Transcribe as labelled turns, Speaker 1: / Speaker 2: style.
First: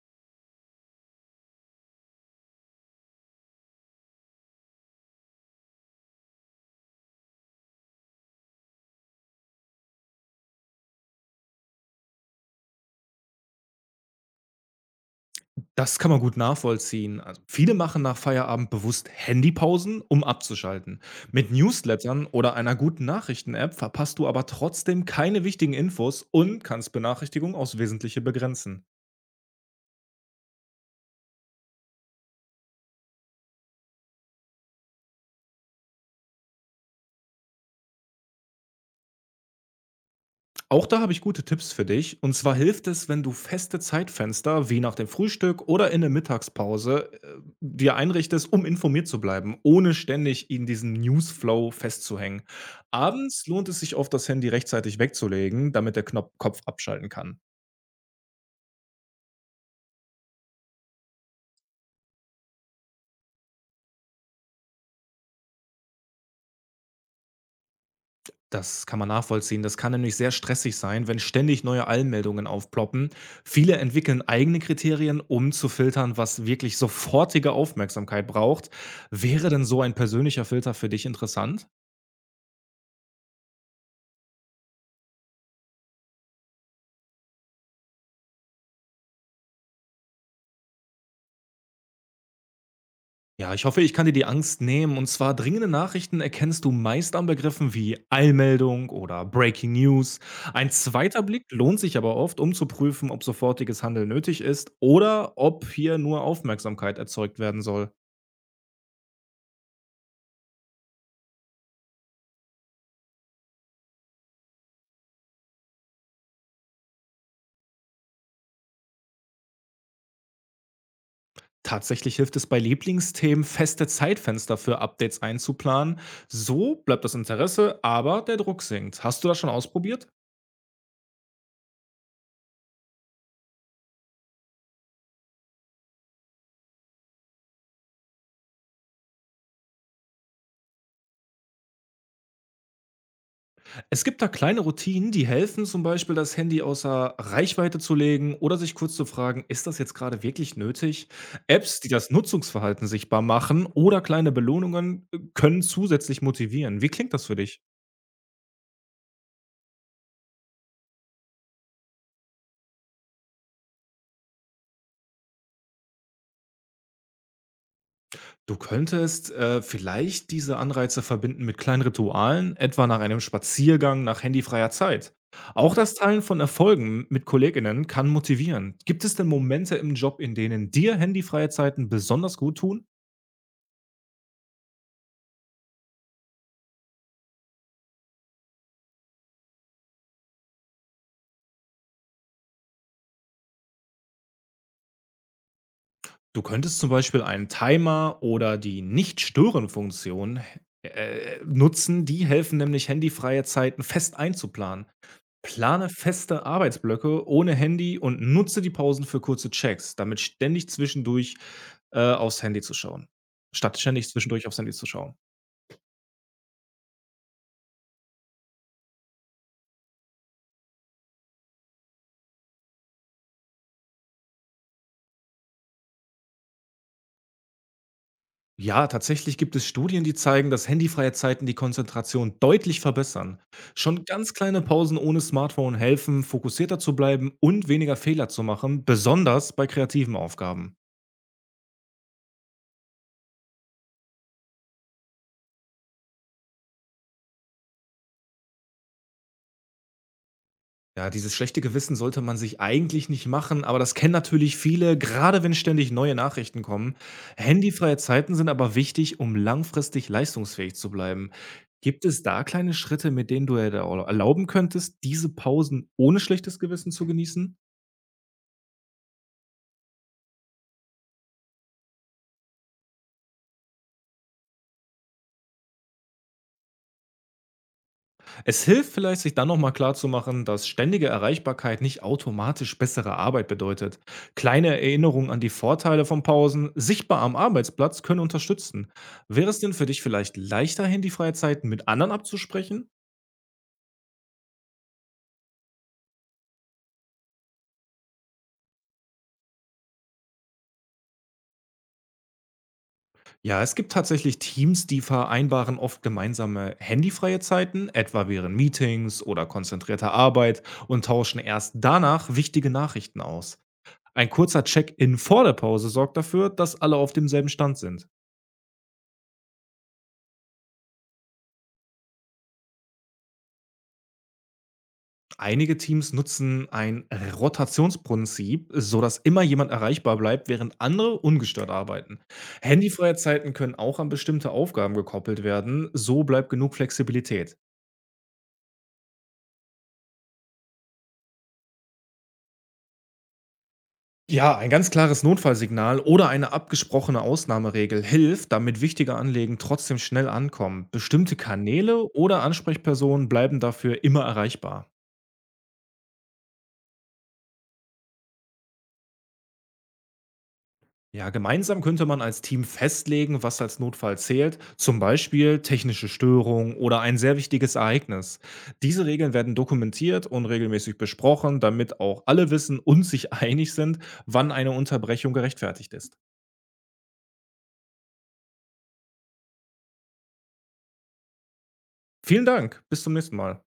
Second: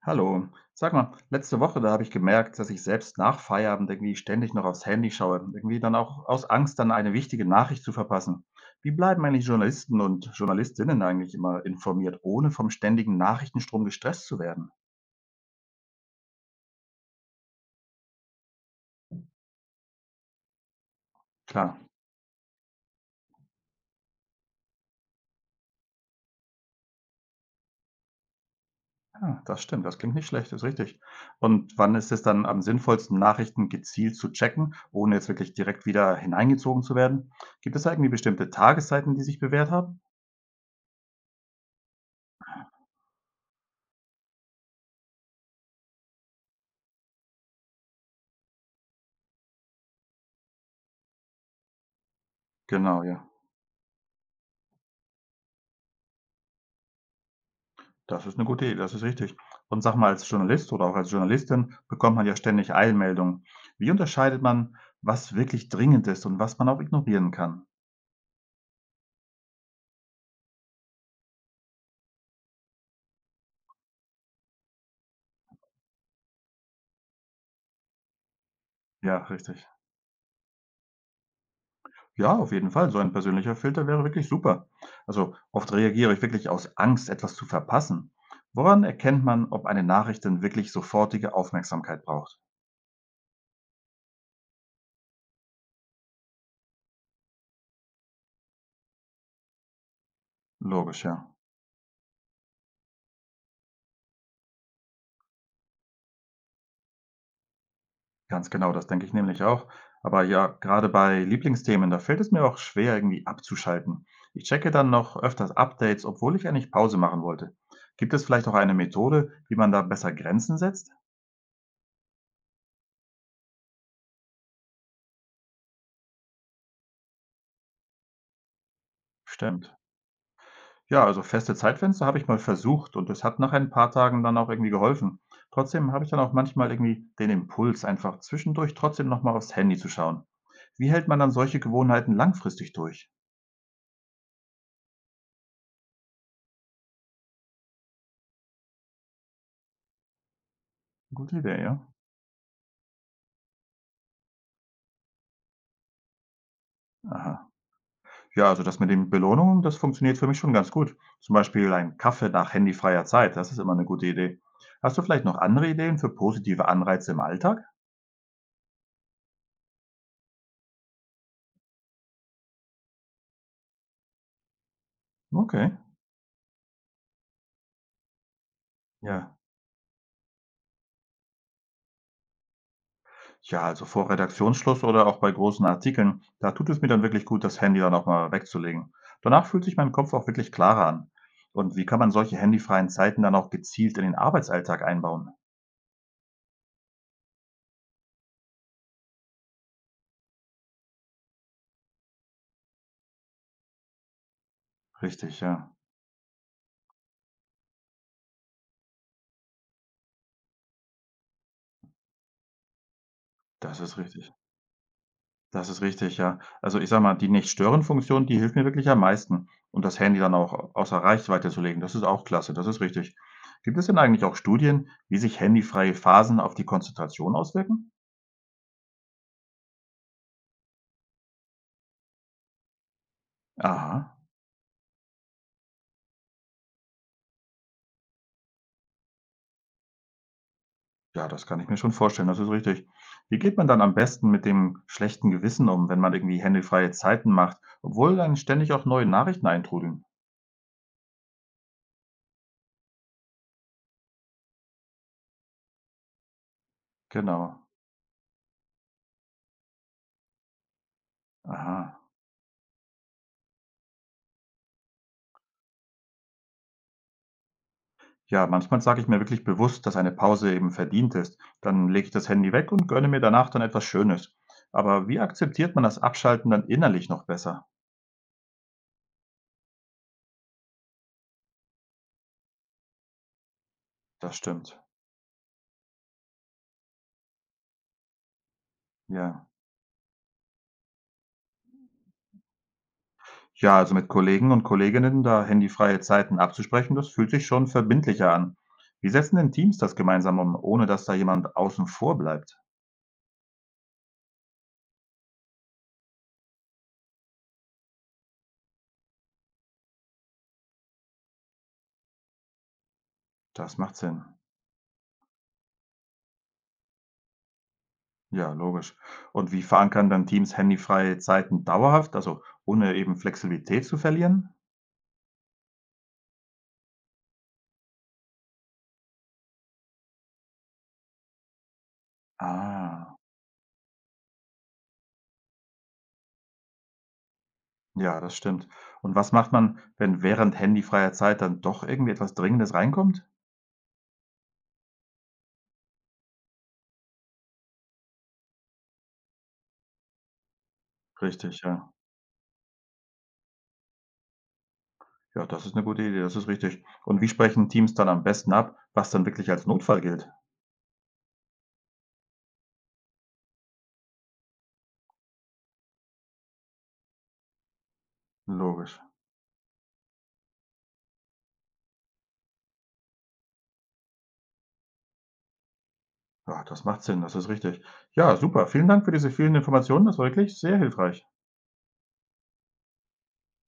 Speaker 1: Hallo. Sag mal, letzte Woche, da habe ich gemerkt, dass ich selbst nach Feierabend irgendwie ständig noch aufs Handy schaue. Irgendwie dann auch aus Angst, dann eine wichtige Nachricht zu verpassen. Wie bleiben eigentlich Journalisten und Journalistinnen eigentlich immer informiert, ohne vom ständigen Nachrichtenstrom gestresst zu werden?
Speaker 2: Das kann man gut nachvollziehen. Also viele machen nach Feierabend bewusst Handypausen, um abzuschalten. Mit
Speaker 1: Klar,
Speaker 2: Newslettern oder einer guten Nachrichten-App verpasst du aber trotzdem keine wichtigen Infos und kannst Benachrichtigungen aufs Wesentliche begrenzen.
Speaker 1: ja, das stimmt, das klingt nicht schlecht, ist richtig. Und wann ist es dann am sinnvollsten, Nachrichten gezielt zu checken, ohne jetzt wirklich direkt wieder hineingezogen zu werden? Gibt es da irgendwie bestimmte Tageszeiten, die sich bewährt haben?
Speaker 2: Auch da habe ich gute Tipps für dich. Und zwar hilft es, wenn du feste Zeitfenster wie nach dem Frühstück oder in der Mittagspause dir einrichtest, um informiert zu bleiben, ohne ständig in diesem Newsflow festzuhängen.
Speaker 1: Genau, ja.
Speaker 2: Abends lohnt es sich oft, das Handy rechtzeitig wegzulegen, damit der Knopf Kopf abschalten kann.
Speaker 1: Das ist 'ne gute Idee, das ist richtig. Und sag mal, als Journalist oder auch als Journalistin bekommt man ja ständig Eilmeldungen. Wie unterscheidet man, was wirklich dringend ist und was man auch ignorieren kann?
Speaker 2: Das kann man nachvollziehen. Das kann nämlich sehr stressig sein, wenn ständig neue Allmeldungen aufploppen. Viele entwickeln eigene Kriterien, um zu filtern, was wirklich sofortige Aufmerksamkeit braucht.
Speaker 1: Ja,
Speaker 2: Wäre denn
Speaker 1: richtig.
Speaker 2: so ein persönlicher Filter für dich interessant?
Speaker 1: Ja, auf jeden Fall, so ein persönlicher Filter wäre wirklich super. Also, oft reagiere ich wirklich aus Angst, etwas zu verpassen. Woran erkennt man, ob eine Nachricht denn wirklich sofortige Aufmerksamkeit braucht?
Speaker 2: Ja, ich hoffe, ich kann dir die Angst nehmen. Und zwar dringende Nachrichten erkennst du meist an Begriffen wie Eilmeldung oder Breaking News. Ein
Speaker 1: Logisch,
Speaker 2: zweiter
Speaker 1: ja.
Speaker 2: Blick lohnt sich aber oft, um zu prüfen, ob sofortiges Handeln nötig ist oder ob hier nur Aufmerksamkeit erzeugt werden soll.
Speaker 1: Ganz genau, das denke ich nämlich auch. Aber ja, gerade bei Lieblingsthemen, da fällt es mir auch schwer, irgendwie abzuschalten. Ich checke dann noch öfters Updates, obwohl ich eigentlich Pause machen wollte. Gibt es vielleicht auch eine Methode, wie man da besser Grenzen setzt?
Speaker 2: Tatsächlich hilft es bei Lieblingsthemen, feste Zeitfenster für Updates einzuplanen. So bleibt das Interesse, aber der Druck sinkt. Hast du das schon
Speaker 1: Stimmt.
Speaker 2: ausprobiert?
Speaker 1: Ja, also feste Zeitfenster habe ich mal versucht und das hat nach ein paar Tagen dann auch irgendwie geholfen. Trotzdem habe ich dann auch manchmal irgendwie den Impuls, einfach zwischendurch trotzdem nochmal aufs Handy zu schauen. Wie hält man dann solche Gewohnheiten langfristig durch?
Speaker 2: Es gibt da kleine Routinen, die helfen, zum Beispiel das Handy außer Reichweite zu legen oder sich kurz zu fragen, ist das jetzt gerade wirklich nötig?
Speaker 1: Gute Idee,
Speaker 2: Apps, die
Speaker 1: ja?
Speaker 2: das Nutzungsverhalten sichtbar machen oder kleine Belohnungen können zusätzlich motivieren. Wie klingt das für
Speaker 1: Aha.
Speaker 2: dich?
Speaker 1: Ja, also das mit den Belohnungen, das funktioniert für mich schon ganz gut. Zum Beispiel ein Kaffee nach handyfreier Zeit, das ist immer eine gute Idee. Hast du vielleicht noch andere Ideen für positive Anreize im Alltag?
Speaker 2: Du könntest vielleicht diese Anreize verbinden mit kleinen Ritualen, etwa nach einem Spaziergang nach handyfreier Zeit. Auch
Speaker 1: Okay,
Speaker 2: Mhm. Das Teilen von Erfolgen mit Kolleginnen kann motivieren. Gibt es denn
Speaker 1: ja.
Speaker 2: Momente im Job, in denen dir handyfreie Zeiten besonders gut tun?
Speaker 1: Ja, also vor Redaktionsschluss oder auch bei großen Artikeln, da tut es mir dann wirklich gut, das Handy dann auch mal wegzulegen. Danach fühlt sich mein Kopf auch wirklich klarer an. Und wie kann man solche handyfreien Zeiten dann auch gezielt in den Arbeitsalltag einbauen?
Speaker 2: Du könntest zum Beispiel einen Timer oder die Nicht-Stören-Funktion nutzen. Die helfen nämlich, handyfreie Zeiten fest einzuplanen.
Speaker 1: Richtig, ja.
Speaker 2: Plane feste Arbeitsblöcke ohne Handy und nutze die Pausen für kurze Checks, damit ständig zwischendurch aufs Handy zu schauen, statt
Speaker 1: Das ist
Speaker 2: ständig
Speaker 1: richtig.
Speaker 2: zwischendurch aufs Handy zu schauen.
Speaker 1: Das ist richtig, ja. Also, ich sage mal, die Nicht-Stören-Funktion, die hilft mir wirklich am meisten. Und das Handy dann auch außer Reichweite zu legen, das ist auch klasse, das ist richtig. Gibt es denn eigentlich auch Studien, wie sich handyfreie Phasen auf die Konzentration auswirken?
Speaker 2: Ja, tatsächlich gibt es Studien, die zeigen, dass handyfreie Zeiten die Konzentration deutlich verbessern. Schon
Speaker 1: Aha,
Speaker 2: ganz kleine Pausen ohne Smartphone helfen, fokussierter zu bleiben und weniger Fehler zu machen, besonders bei kreativen Aufgaben.
Speaker 1: ja, das kann ich mir schon vorstellen, das ist richtig. Wie geht man dann am besten mit dem schlechten Gewissen um, wenn man irgendwie handyfreie Zeiten macht, obwohl dann ständig auch neue Nachrichten eintrudeln?
Speaker 2: Ja, dieses schlechte Gewissen sollte man sich eigentlich nicht machen, aber das kennen natürlich viele, gerade wenn ständig neue Nachrichten kommen.
Speaker 1: Genau.
Speaker 2: Handyfreie Zeiten sind aber wichtig, um langfristig leistungsfähig zu bleiben.
Speaker 1: Aha.
Speaker 2: Gibt es da kleine Schritte, mit denen du dir erlauben könntest, diese Pausen ohne schlechtes Gewissen zu genießen?
Speaker 1: Ja, manchmal sage ich mir wirklich bewusst, dass eine Pause eben verdient ist. Dann lege ich das Handy weg und gönne mir danach dann etwas Schönes. Aber wie akzeptiert man das Abschalten dann innerlich noch besser?
Speaker 2: Es hilft vielleicht, sich dann nochmal klarzumachen, dass ständige Erreichbarkeit nicht automatisch bessere Arbeit bedeutet.
Speaker 1: Das
Speaker 2: Kleine
Speaker 1: stimmt.
Speaker 2: Erinnerungen an die Vorteile von Pausen, sichtbar am Arbeitsplatz, können unterstützen.
Speaker 1: Ja.
Speaker 2: Wäre es denn für dich vielleicht leichterhin, die Freizeiten mit anderen abzusprechen?
Speaker 1: Ja, also mit Kollegen und Kolleginnen da handyfreie Zeiten abzusprechen, das fühlt sich schon verbindlicher an. Wie setzen denn Teams das gemeinsam um, ohne dass da jemand außen vor bleibt?
Speaker 2: Ja, es gibt tatsächlich Teams, die vereinbaren oft gemeinsame handyfreie Zeiten, etwa während Meetings oder konzentrierter Arbeit, und tauschen erst danach wichtige Nachrichten aus.
Speaker 1: Das macht Sinn.
Speaker 2: Ein kurzer Check-in vor der Pause sorgt dafür, dass alle auf demselben Stand sind.
Speaker 1: Ja, logisch. Und wie verankern dann Teams handyfreie Zeiten dauerhaft, also ohne eben Flexibilität zu verlieren?
Speaker 2: Einige Teams nutzen ein Rotationsprinzip, sodass immer jemand erreichbar bleibt, während andere ungestört arbeiten. Handyfreie
Speaker 1: Ah.
Speaker 2: Zeiten können auch an bestimmte Aufgaben gekoppelt werden, so bleibt genug Flexibilität.
Speaker 1: Ja, das stimmt. Und was macht man, wenn während handyfreier Zeit dann doch irgendwie etwas Dringendes reinkommt?
Speaker 2: Ja, ein ganz klares Notfallsignal oder eine abgesprochene Ausnahmeregel hilft, damit wichtige Anliegen trotzdem schnell ankommen. Bestimmte
Speaker 1: Richtig, ja.
Speaker 2: Kanäle oder Ansprechpersonen bleiben dafür immer erreichbar.
Speaker 1: Ja, das ist eine gute Idee, das ist richtig. Und wie sprechen Teams dann am besten ab, was dann wirklich als Notfall gilt?
Speaker 2: Ja, gemeinsam könnte man als Team festlegen, was als Notfall zählt, zum Beispiel technische Störung oder ein sehr wichtiges Ereignis.
Speaker 1: Logisch.
Speaker 2: Diese Regeln werden dokumentiert und regelmäßig besprochen, damit auch alle wissen und sich einig sind, wann eine Unterbrechung gerechtfertigt ist.
Speaker 1: Ja, das macht Sinn, das ist richtig. Ja, super. Vielen Dank für diese vielen Informationen. Das war wirklich sehr hilfreich.
Speaker 2: Vielen Dank, bis zum nächsten Mal.